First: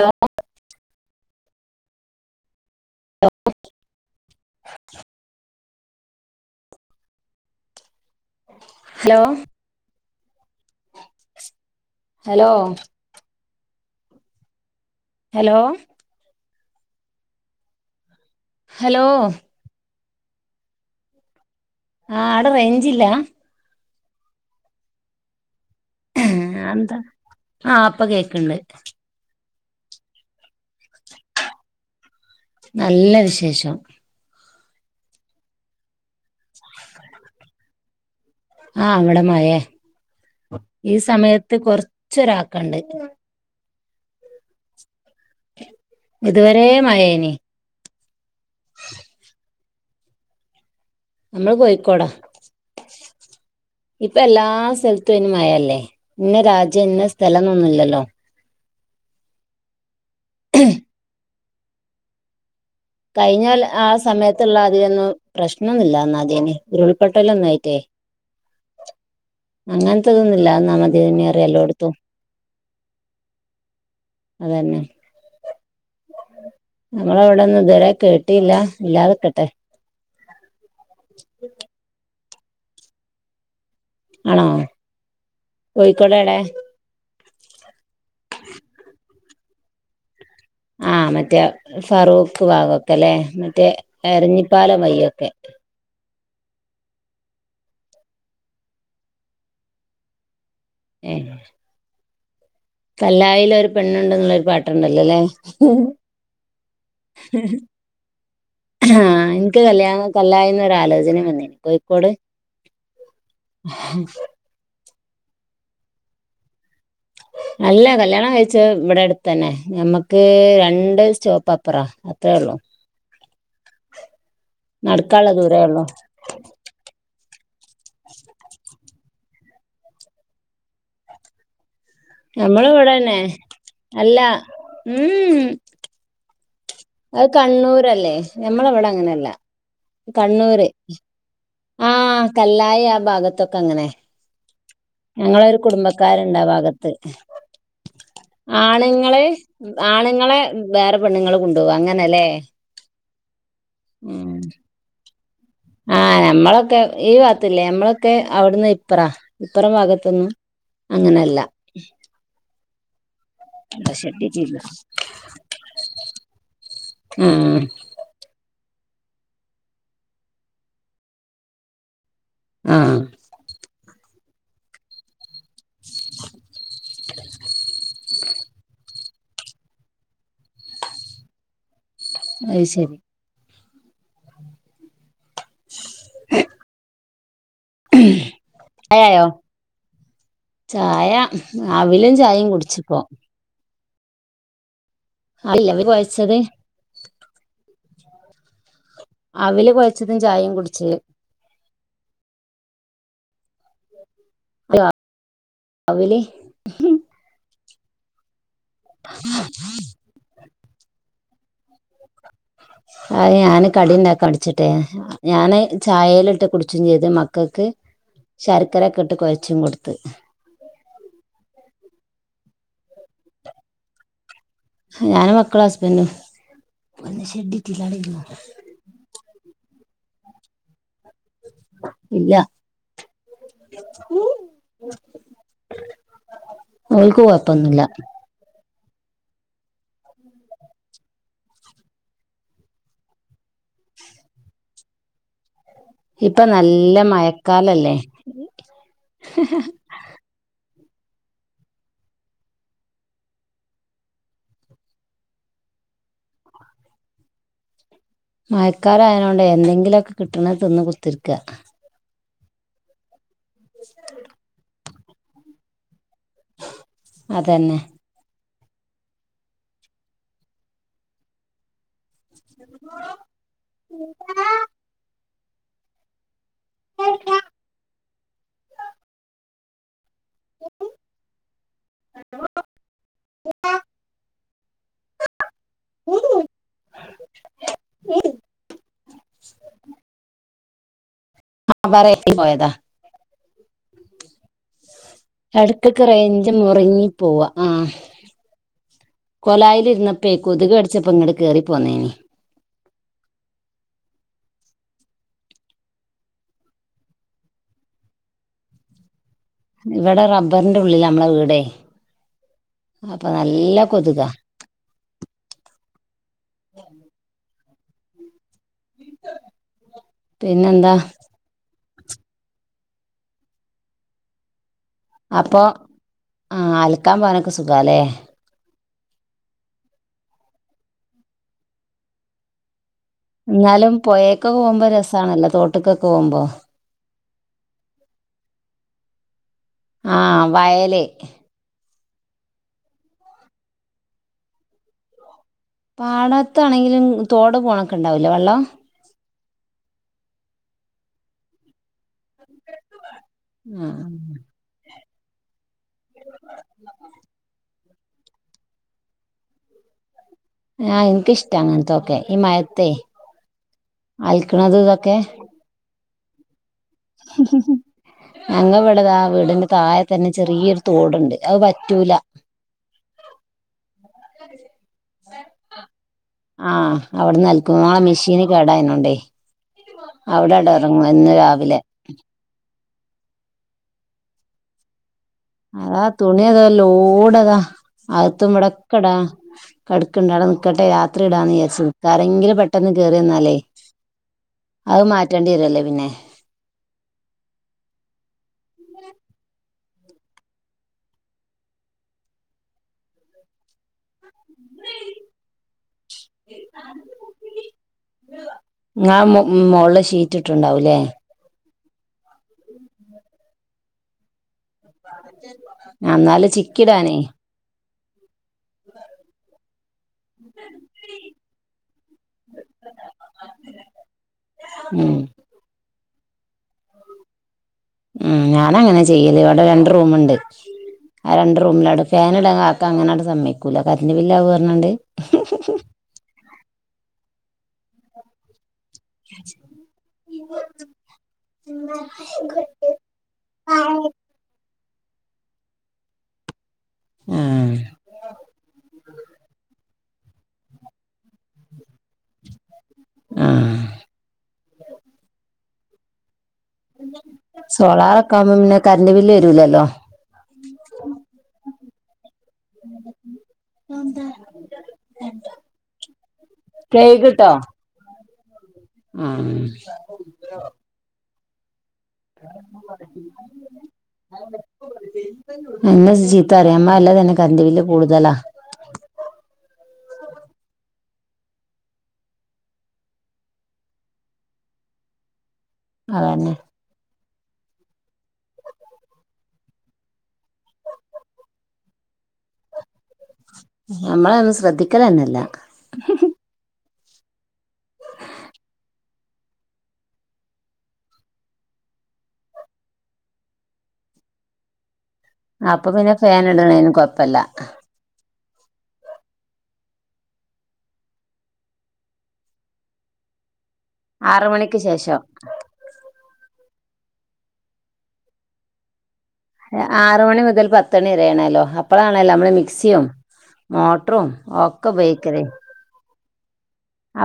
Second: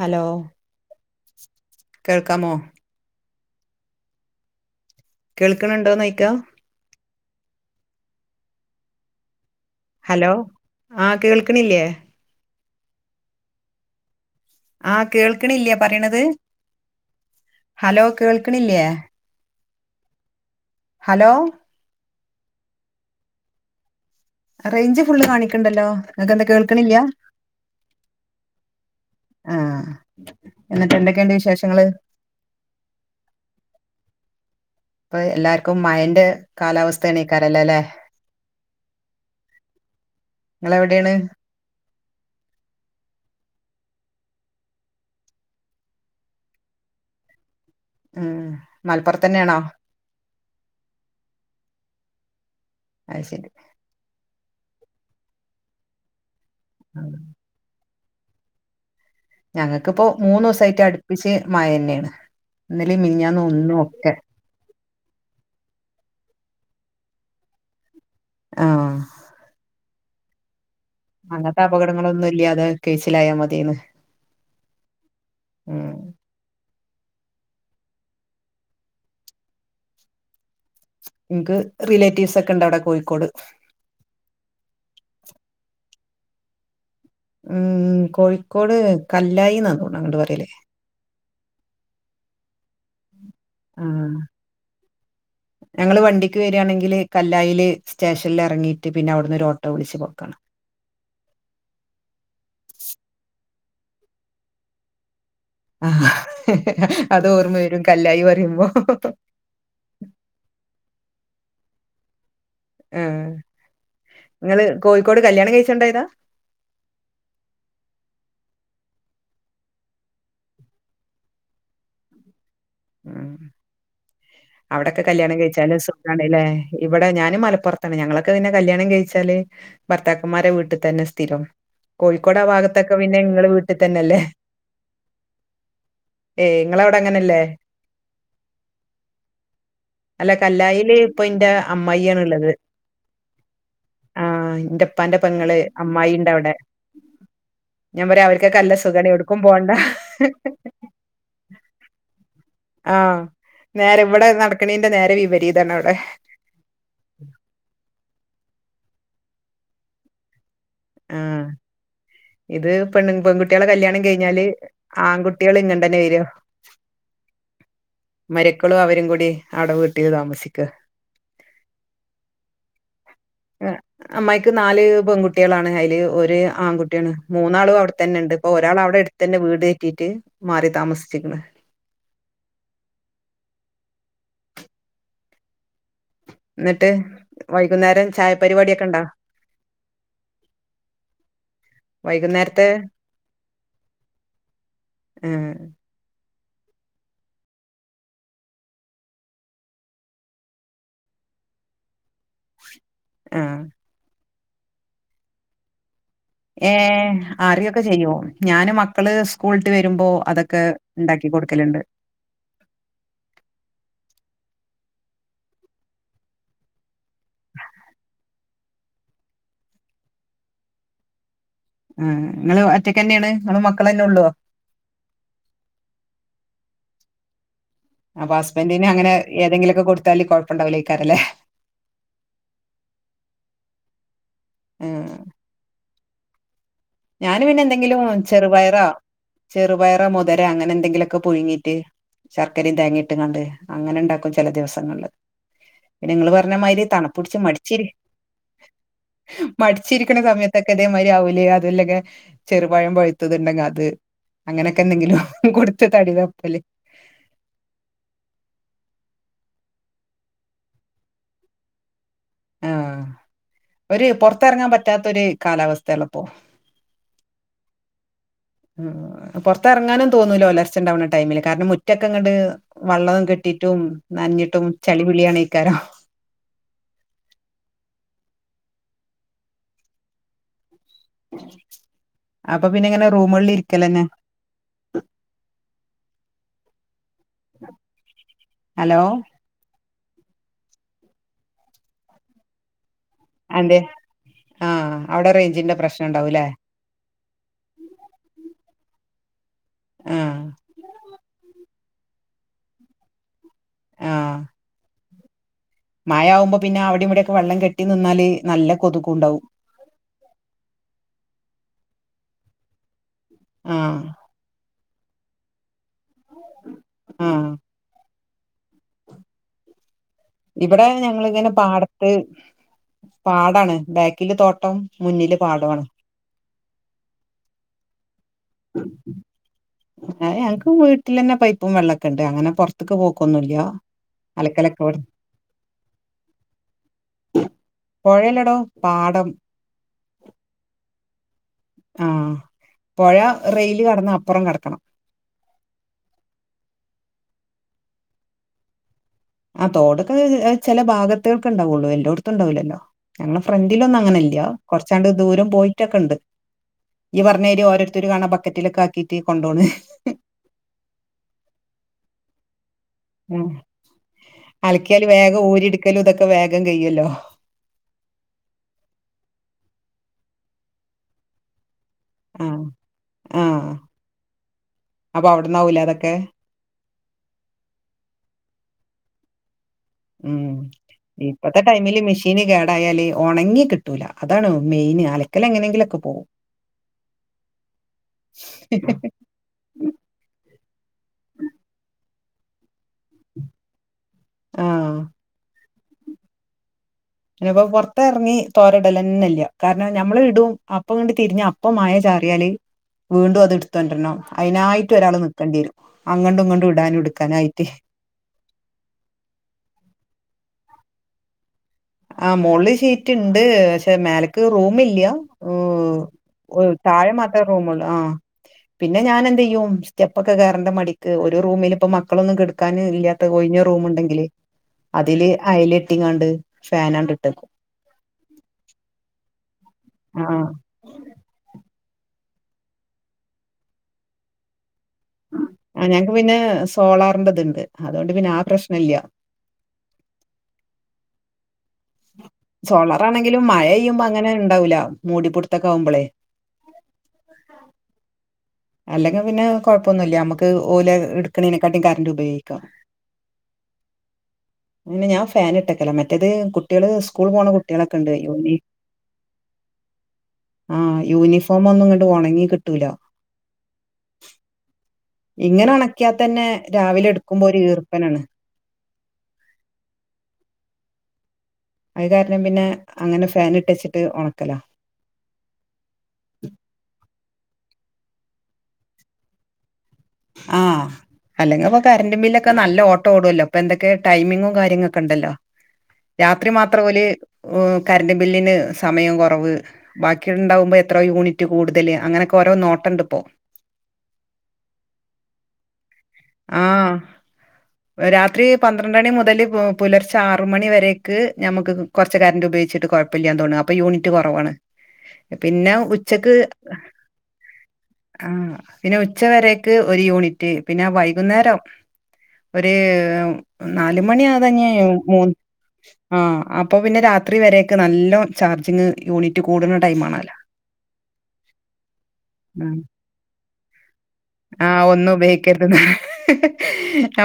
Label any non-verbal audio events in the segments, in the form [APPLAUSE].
Hello കേൾക്കാമോ കേൾക്കണ്ണ്ടോന്നൊയിക്കാ hello hello ആഹ് കേൾക്ണില്ലേ ഹലോ ആഹ് ഹലോ കേൾക്കണില്ലെ പറെണത് ഹലോ കേൾക്കിണില്ലെ ഹലോ ഹലോ ആഹ് ആടെ റേഞ്ച്ല്ല റേഞ്ച് ഫുള്ള് കാണിക്കണ്ടല്ലോ ആഹ് നിങ്ങക്കെന്താ ന്ത കേൾക്കണില്ല അഹ് ഇപ്പ കേക്കണ്ട് ആഹ് എന്നിട്ട് എന്തക്കെണ്ട് വിശേഷങ്ങള് നല്ല വിശേഷം ഇപ്പൊ എല്ലാർക്കും മയന്റെ കാലാവസ്ഥ ആണ്യ്ക്കാരല്ലെ ല്ലെ ആഹ് ഇവിടെ മയേ ഈ നിങ്ങളെവിടെയാണ് സമയത്ത് കൊറച്ചൊരാക്കണ്ട് ഇത്വരെ മയേനി ഉം മൽപൊർതന്നെയാണോ നമ്മള് കോയിക്കോടാ അത് ശരി ഇപ്പ എല്ലാ സലത്തും അയ്‌ന് മയാല്ലേ ഇന്ന രാജ്യം ഇന്ന സ്ഥലംന്നൊന്നുല്ലല്ലോ ഞങ്ങക്കിപ്പോ മൂന്നുസയിറ്റ് അടുപ്പിച്ച് മയന്നെണ് ഇന്നലേം മിനിഞ്ഞന്നും ഒന്നും ഒക്കെ ത്ള്ള ആത്യെന്നും പ്രശ്നൊന്നില്ലാ എന്നാദേന് ഉരുൾപ്പൊട്ടല്ലോന്നായിറ്റേ ആഹ് അങ്ങൻതിതൊന്നുല്ല നമ അങ്ങത്തപകടങ്ങളൊന്നുല്ല്യാതെ കേസിലായാ മതിന്ന് അതന്നെ ഉം നമ്മള അവിടന്ന് ഇതുവരെ കേട്ടില്ല ഇല്ലാത്ക്കട്ടെ ഇൻക്ക് റിലേറ്റീവ്സ് ഒക്കെണ്ട് അവിടെ കോയിക്കോട് അണോ കോയിക്കോട് എടെ ഉം കോഴിക്കോട് കല്ലായിന്നാന്നൊന്ന് അങ്ങട്ട് പറയല് ആഹ് മറ്റേ ഫറൂക്ക് ഭാഗൊക്കെ അല്ലെ മറ്റേ എരഞ്ഞിപ്പാല വയ്യൊക്കെ ഞങ്ങൾ വണ്ടിക്ക് വരണക്കിൽ ഇറങ്ങിയിട്ട് കല്ലായിൽ സ്റ്റേഷൻ പിന്നെ അവിടുന്ന് ഒരു ഓട്ടോ പിടിച്ചു പോകണ്ണം ഏഹ് കല്ലായിലൊരു പെണ്ണുണ്ടെന്ന്ള്ള ഒരു പാട്ട്ണ്ടല്ലോല്ലെ ആഹ് അത് ഓർമ്മ വരും കല്ലായി പറയുമ്പോ ആഹ് എനിക്ക് കല്യാണം കല്ലായിന്നൊര് ആലോചനേം വന്നെനിക്ക് കോയിക്കോട് ഉം ങ്ങള് കോയിക്കോട് കല്യാണം കയിച്ചോണ്ടായതാ അല്ല കല്യാണം കഴിച്ച ഇവിടെ അടുത്ത് തന്നെ മ്മക്ക് രണ്ട് സ്റ്റോപ്പ് അപ്പുറ അത്രയേ ഉള്ളൂ ഉം അവിടൊക്കെ നടക്കാനുള്ള കല്യാണം ദൂരേ കഴിച്ചല് ഉള്ളൂ [UNINTELLIGIBLE] ആണല്ലേ ഇവിടെ ഞാനും മലപ്പൊറത്താണ് ഞങ്ങളൊക്കെ പിന്നെ കല്യാണം കയിച്ചാല് ഭർത്താക്കന്മാരെ വീട്ടിൽ തന്നെ സ്ഥിരം കോഴിക്കോട് ആ നമ്മള ഇവിടെ ഭാഗത്തൊക്കെ തന്നെ പിന്നെ ഇങ്ങള് വീട്ടിൽ അല്ല തന്നെയല്ലേ ഉം ഉം ഏ നിങ്ങളവിടെ അത് കണ്ണൂരല്ലേ നമ്മളവിടെ അങ്ങനെയല്ല അല്ല കല്ലായില് ഇപ്പൊ ഇന്റെ ആഹ അമ്മായിയാണ്ള്ളത്. കല്ലായി ആ ഭാഗത്തൊക്കെ അങ്ങനെ ആഹ് ഇന്റെപ്പാന്റെ പെങ്ങള് ഞങ്ങളൊരു അമ്മായിണ്ട് കുടുംബക്കാരുണ്ട അവിടെ. ഭാഗത്ത് ഞാൻ പറയാ അവർക്കൊക്കെ നല്ല സുഖാണ് ആണുങ്ങളെ എവിട്ക്കും പോണ്ട. ആണുങ്ങളെ വേറെ പെണ്ങ്ങൾ കൊണ്ട്പോവാ അങ്ങനല്ലെ ആഹ നേരെ ഇവിടെ നടക്കണീന്റെ നേരെ വിപരീതണ അവിടെ മ്മളൊക്കെ ഈ ഭാഗത്തല്ലേ ഞമ്മളൊക്കെ അവിടന്ന് ഇപ്പ്ര ഇപ്പറം ഭാഗത്തൊന്നും അങ്ങനെയല്ല ആഹ് ഇത് പെൺ പെൺകുട്ടികളെ കല്യാണം കഴിഞ്ഞാല് ഷെട്ടിട്ടില്ല ആൺകുട്ടികൾ ഇങ്ങണ്ടന്നെ വരു ആഹ് മരി ക്കളും അവരും കൂടി അടവീട്ടിൽ താമസിക്ക ആഹ് [UNINTELLIGIBLE] അമ്മായിക്ക് നാല് പെൺകുട്ടികളാണ് അതില് ഒരു ആൺകുട്ടിയാണ് മൂന്നാളും അവിടെത്തന്നെ ഉണ്ട് ഇപ്പൊ ഒരാൾ അവിടെ എടു തന്നെ വീട് കേറ്റിയിട്ട് മാറി താമസിച്ചക്കണ് അത് ശരി ഉ [INAUDIBLE] എന്നിട്ട് വൈകുന്നേരം ചായ പരിപാടൊക്കെ ഉണ്ടോ ചായാ അവിലും ചായയും വൈകുന്നേരത്തെ കുടിച്ചിപോ ഉം അല്ല [UNINTELLIGIBLE] കൊയച്ചത് അവല് കുഴച്ചതും ചായയും കുടിച്ച് ആഹ അവില് ഏ അറിയൊക്കെ ചെയ്യോ ഞാന് മക്കള് സ്കൂളട്ട് വരുമ്പോ അതൊക്കെ ഉണ്ടാക്കി കൊടുക്കലുണ്ട് അത് ഞാന് കടി ഉണ്ടാക്കാൻ മടിച്ചിട്ട് ഞാാന് ചായയില ഇട്ട് കുടിച്ചും ചെയ്ത് മക്കൾക്ക് ശർക്കരയൊക്കെ ഇട്ട് കൊഴച്ചും കൊടുത്ത് ഉം നിങ്ങള്ൾ ഒറ്റയ്ക്ക് തന്നെയാണ് നിങ്ങളും മക്കളന്നെ ഉള്ളോ ഞാന് മക്കളും ഹസ്ബൻഡും. ഷെഡിട്ടില്ലാടിരുന്നോ അപ്പൊ ഹസ്ബന്റിന് അങ്ങന ഏതെങ്കിലൊക്കെ കൊടുത്താല് കുഴപ്പണ്ടാവല്ലോക്കാര അല്ലേ. ഇല്ല ഉം ഓൽക്ക് ഞാൻ പിന്നെ കൊഴപ്പൊന്നുല്ല എന്തെങ്കിലും ചെറുപയറ ചെറുപയറ മുതിര അങ്ങനെ എന്തെങ്കിലുംക്കെ പുഴങ്ങീട്ട് ശർക്കരിതേങ്ങിട്ട് കണ്ട് അങ്ങനെ ഉണ്ടാക്കും ചില ദിവസങ്ങളില് നിങ്ങളൾ ഇപ്പൊ പറഞ്ഞ മാതിരി നല്ല തണുപ്പിടിച്ച് മടിച്ചി മഴക്കാലല്ലേ മിടിച്ചി മടിച്ചിരിക്കണ സമയത്തൊക്കെ അതേ മാതിരി അവല അതല്ലക്കെ ചെറുപഴം പൊഴുത്തത്ണ്ടെങ്കിൽ അത്. അങ്ങനൊക്കെ എന്തെങ്കിലും കൊടുത്ത തടി തപ്പല്. മയക്കാലം അയനോണ്ട് എന്തെങ്കിലുമൊക്കെ കിട്ടണ തിന്ന് കുത്തിരിക്ക. ആഹഒരു പുറത്തിറങ്ങാൻ പറ്റാത്ത ഒരു കാലാവസ്ഥയള്ളപ്പോ അതന്നെ ആ പുറത്ത് ഇറങ്ങാനു തോന്നൂലോലരച്ച ഉണ്ടാവുന്ന ടൈമില് കാരണംമു മുറ്റക്കെങ്ങട്ട് വള്ളം കെട്ടിട്ടും നനനഞ്ഞിട്ടും ചളി പിളി പിളി. അയ്ക്കാരം അപ്പൊ പിന്നെങ്ങനെ റൂമുകളിൽ ഇരിക്കലന്നെ [INAUDIBLE] ഹലോ [INAUDIBLE] ആ [UNINTELLIGIBLE] പോയതാ. അഅന്തെ ആഹ് അവ്ടെ റേഞ്ചിന്റെ പ്രശ്നം ഇണ്ടാവൂല്ലേ കൊയങ്ങി പോവാ ആഹ് [INAUDIBLE] കൊലായിൽ ആഹ് ഇര്ന്നപ്പെകൊതുക് കടിച്ചപ്പോ ഇങ്ങട് കേറി പോന്നേനീ മഴ ആവുമ്പോ പിന്നെ അവടിം ഇവിടെക്കെ വെള്ളം കെട്ടി നിന്നാല് നല്ല കൊതുകുണ്ടാവും ഇവടെ റബ്ബർന്റെ ഉള്ളിലാ നമ്മളെ വീടെ അപ്പ നല്ല ആഹ് കൊതുകാ ആഹ് ഇബടെ പിന്നെന്താ ഞങ്ങളിങ്ങനെ പാടത്ത് പാടാണ് ബാക്കില് തോട്ടം മുന്നില് അപ്പൊ പാടവാണ് ആഹ് അൽക്കാൻ പോകാനൊക്കെ സുഖാല്ലേ അയ് നങ്ങക്ക് വീട്ടിലന്നെ പൈപ്പും വെള്ളെക്കെ ഇണ്ട് അങ്ങനെ പൊർ ത്ക്ക് പോക്കാെന്നു എന്നാലും പൊഴെക്കൊക്കെ പോവുമ്പോ രസാണല്ലോ തോട്ട്ക്കൊക്കെ പോവുമ്പോ പൊഴല്ലടോ പാടം ആഹ് വയല് ആഹ് പൊഴ റെയില് കടന്ന് അപ്പറം കെടക്കണം പാടത്താണെങ്കിലും തോട് പോണൊക്കെ ഇണ്ടാവൂലേ വെള്ളം ആഹ് തോടൊക്കെ ചെല ഭാഗത്ത്ക്കെ ഇണ്ടാവാെള്ളു എല്ലാേട്ത്തും ഇണ്ടാവൂല്ലല്ലോ ഞങ്ങളെ ഫ്രണ്ടിലഒന്നും ആഹ് അങ്ങനെ ഇല്ല കുറച്ചാണ്ട് ദൂരം പോയി റ്റൊക്കെണ്ട് ഇയ്യ് പറഞ്ഞെരി ഓരോര്ത്തര് കാണാ ബക്കറ്റിലൊക്കെ ആക്കീട്ട് കൊണ്ടോണ് ആഹ് ഇൻക്ക് ഇഷ്ട്ടാ അങ്ങൻതെക്കെ ഈ മഴത്തെ ഉം അലക്കണത് അലക്ക്യാല് ഇതൊക്കെ വേഗം ഊരിട്ക്കലും ഇതൊക്കെ വേഗം കയ്യോല്ലോ ഞങ്ങ ഇവടെതാ വീടിന്റെ താഴത്തന്നെ ചെറിയൊര് തേട്ണ്ട് അഅ് വറ്റൂല്ല അഹ് ആഹ് അപ്പ അവിട്ന്നാവുംലെ അതൊക്കെ ആഹ് അവിട്ന്നൽക്കും ങ്ങളെ മെഷീന് കേടായിന്നോണ്ടേ അവ്ടെട്എറങ്ങും എന്നുംരാവിലെ ഷീന് കേടായാല് ഒണങ്ങി കിട്ടൂല അതാണ് മെയിന് അല അതാ തുണിയതാ ലോടതാ അകത്തും ഇവടെക്കടാ കട്ക്ക്ണ്ട് ആടെ നിക്കട്ടെ രാത്രി ഇടാന്ന് ഇയാരിച് ആരെങ്കിലും പെട്ടെന്ന് കേറ്യന്നാലേ ആഹ് അഅ് മാറ്റേണ്ടി വരൊല്ലാെ പിന്നെ പിന്നപ്പൊ പാെറത്ത് എർങ്ങി തോരടലന്നെല്ല കാരണം നമ്മള് ഇടും അപ്പ ങ്ങട്ട് തിരിഞ്ഞപ്പ് അപ്പ മഴ ചാറിയാല് വീണ്ടും അത് ഇട്ത്താെണ്ട്രരണം അയ്നായിട്ട് ഒരാള് നിക്കണ്ട്യരും അങ്ങട്ടും ഇങ്ങട്ടും ഇടാനും ഇട്ക്കാനായിട്ട് ങ്ങ മോ മോൾല് ഷീറ്റ് ഇട്ട്ണ്ടാവുല്ലേ ആഹ് മോള്ല്ഷീറ്റ് ഇണ്ട് പക്ഷെ മേലക്ക് റൂം മില്ല്യ എന്നാല് ഏ് താഴെ ചിക്കിടാനേ മാത്ര റൂം ഉണ്ട് ആഹ് പിന്നെ ഞാനഎന്തെയ്യും സ്റ്റെപ്പൊക്കെ കേറണ്ട മടിക്ക് ഒരു റൂമില് പ്പൊ മക്കളൊന്നും കെട്ക്കാൻ ഇല്ലാത്ത ഒഴിഞ്ഞ റൂം ഇണ്ടെങ്കിലെ ഉം അയലെട്ടിങ്ങാണ്ട് ഫാനാൻ ഇട്ടക്കും ഉം ഞാനഅങ്ങനെ ചെയ്യല് ഇവടെ രണ്ട് റൂമ്ണ്ട് ആഹ് ആഹ് രണ്ട് റൂമിലാടും ഫാന്ഇടാൻ കാക്ക അങ്ങനെട് സമ്മയ്ക്കൂല കര്ന്റ് ബില്ല് ആവും പറഞ്ഞാണ്ട് ക്ക്പിന്നെ സോളാറിന്റെത്ണ്ട് അതാേണ്ട് പിന്നെ ആ പ്രശ്ന ഇല്ല്യ സോളാറാണെങ്കിലും മഴെയ്യുമ്പോ അങ്ങനെൻ ഇണ്ടാവൂല മൂടിപ്പുട്ത്തൊക്കെ ആവുമ്പളേ ആഹ് അല്ലെങ്കി പിന്നെ കാെഴപ്പൊന്നുംല്ല നമ്മക്ക് ഓല് ഇട്ക്ക്ണേനെക്കാട്ടിം കരണ്ട് ഉപയോഗിക്കാം ആഹ് പിന്നെ ഞാൻ ഫാൻ ഇട്ടക്കലാ മറ്റേത് കുട്ടികള് സ്കൂള് പോണ കുട്ട്യാളെക്കെ ഇണ്ട് സോളാറൊക്കെ യൂനി ആവുമ്പോ പിന്നെ കറന്റ് ബില്ല് വരൂലല്ലോ ആഹ് യൂണിഫോമൊന്നും ഇങ്ങട്ട് ഒണങ്ങി കിട്ടൂലാ അഎന്താ ഇങ്ങനെ ഒണക്ക്യാതന്നെ രാവിലെ എട്ക്കുമ്പോ കേക്ക്ട്ടോ ഒരു ഈർപ്പനാണ് [UNINTELLIGIBLE] അത് കാരണം പിന്നെ അങ്ങനെ ഫാൻ ഇട്ട് വെച്ചിട്ട് ഒണക്കലാ എന്നെ ചീത്തറിം അമ്മ അല്ലാതെ തന്നെ കറന്റ്‌ ബില്ല് കൂടുതലാ ആഹ് അല്ലെങ്കിപ്പൊ കറന്റ്‌ ബില്ലൊക്കെ നല്ല ഓട്ടഓടുല്ലോ ഇപ്പൊ എന്തൊക്കെ ടൈമിങ്ങും കാര്യങ്ങളൊക്കെ ഉണ്ടല്ലോ രാത്രി അതന്നെ മാത്ര ഓല് കറന്റ് ബില്ലിന് സമയം കൊറവ് ബാക്കിണ്ടാവുമ്പോ എത്ര യൂണിറ്റ് കൂടുതല് അങ്ങനെയൊക്കെ ഓരോ നോട്ടണ്ട്പ്പോ നമ്മള് അതൊന്നും ശ്രദ്ധിക്കലന്നെല്ല ആഹ് രാത്രി പന്ത്രണ്ടണി മുതല് പുലർച്ചെ ആറ് മണി വരേക്ക് ഞമ്മക്ക് കൊർച്ച് കരണ്ട് ഉപയോഗിച്ചിട്ട് കൊഴപ്പല്ല തോണ് അപ്പ യൂണിറ്റ് കുറവാണ് പിന്നെ അപ്പൊ ഉച്ചക്ക് ഫാൻ ഇടണേന് കൊഴപ്പല്ല ആഹ് പിന്നെ ഉച്ചവരക്ക് ഒരു യൂണിറ്റ് പിന്നെ വൈ കുന്നേരം ഒരു ആറ് നാലുമണിയതാഞ്ഞ് മണിക്ക് ശേഷം മൂന്ന് ആഹ് അപ്പൊ പിന്നെ രാത്രി വരേക്ക് നല്ല ചാർജിങ്ങ് യൂണിറ്റ് കൂടും ആറ് മണി മുതൽ പത്ത്മണി വരേണേലോ അപ്പളാണല്ലോ നമ്മള് ഉം. മിക്സിയും മോട്ടറും ഒക്കെ ഉപയോ ഉപയോഗിക്കര്ത് നാണ്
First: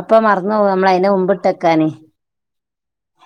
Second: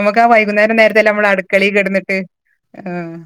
അപ്പൊ ആ മറന്നു പോകും വൈകുന്നേരം നേര്ത്തല്ലേ അയിന്റെ നമ്മള് അടുക്കളീ മുമ്പിട്ടക്കാന് കെടന്നിട്ട് ആഹ്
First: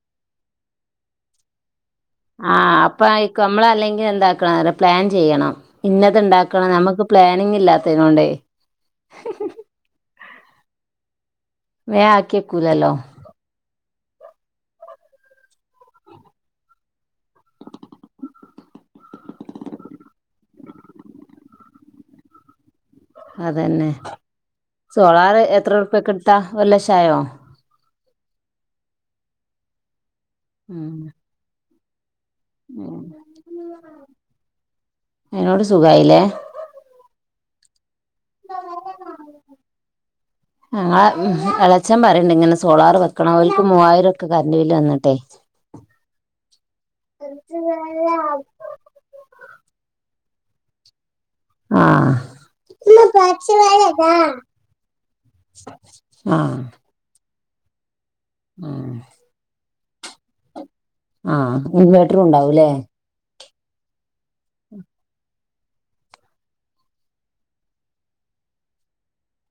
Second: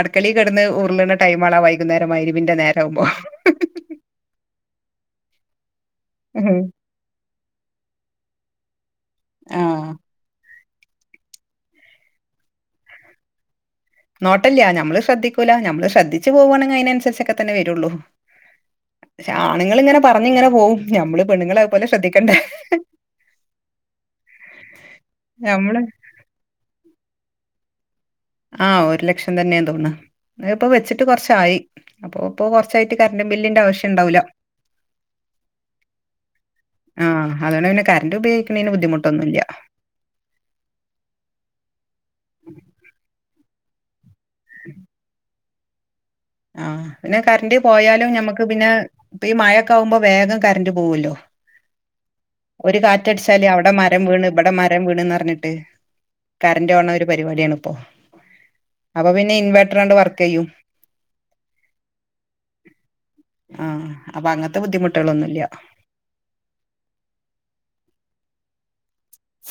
അട്ക്കളീ കെടന്ന് ഉരുളണ ടൈം ആണ് വൈ കുന്നേരം മയ്രി ആഹ് അപ്പഅയ്ക്കും നമ്മള് അല്ലെങ്കിൽ എന്താക്കണം പ്ലാൻ ചെയ്യണം ഇന്നത് ഉം. ഇണ്ടാക്കണം നമ്മുക്ക് പ്ലാനിങ്ങ് ഇല്ലാത്തതിനെകൊണ്ടേ ആഹ് വേ ആക്കിവക്കൂലല്ലോ നോട്ടല്ല നമ്മള് ശ്രദ്ധിക്കൂല നമ്മള് ശ്രദ്ധിച്ച് പോകുവാണെങ്കി അതിനനുസരിച്ചൊക്കെ തന്നെ വരുള്ളൂ പക്ഷേ ആണുങ്ങള്ങ്ങനെ പറഞ്ഞ് ഇങ്ങനെ പോകും നമ്മള് പെണ്ണുങ്ങള് അത്പോലെ ശ്രദ്ധിക്കണ്ടേ അതന്നെ സോളാറ് ഞമ്മള് എത്രറുപ്യക്ക് എടുത്താ ഒരു ലക്ഷായോ ആഹ് ഒരു ലക്ഷം തന്നെയാ തോൺണ്ണ് ഇപ്പൊ ഉം വെച്ചിട്ട് കൊർച്ചായി അപ്പൊ ഇപ്പോ കൊർച്ചായിട്ട് ഉം. കറണ്ട് ബില്ലിന്റെ ആവശ്യണ്ടാവൂല അതിനോട് സുഖായില്ലേ ആഹ് അതൊണ്ട് പിന്നെ കററ്റ് ഉപയോഗിക്കുന്നതിന് ബുദ്ധിമുട്ടൊന്നുല്ല ആഹ് ഉം എളച്ചൻ പറിണ്ട് ഇങ്ങനെ സോളാർ വെക്കണം ഓൽക്ക് മൂവായിരം ക്ക് കറന്റ് ബില്ല് വന്നിട്ടെയ്. ആഹ് പിന്നെ കറൻറ് പോയാലും ഞമ്മക്ക് പിന്നെ ഈ മഴയൊക്കെ ആകുമ്പോ വേഗം കറന്റ് പോവുല്ലോ. ആ ഒരു കാറ്റടിച്ചാല് അവിടെ മരം വീണ് ഇവിടെ മരം വീണ്ന്നർഞ്ഞിട്ട്. ആ കറന്റ് പോണ ഒരു പരിപാടിയാണ് ഇപ്പോ ആ അപ്പൊ പിന്നെ ഇൻവേട്രാണ്ട് വർക്ക് ചെയ്യും. ആഹ് ഇൻവേട്ടറും ഉണ്ടാവൂല്ലേ? ആഹ് അപ്പൊ അങ്ങൻത്തെ ബുദ്ധിമുട്ടുകളൊന്നുംല്ല്യ. സ്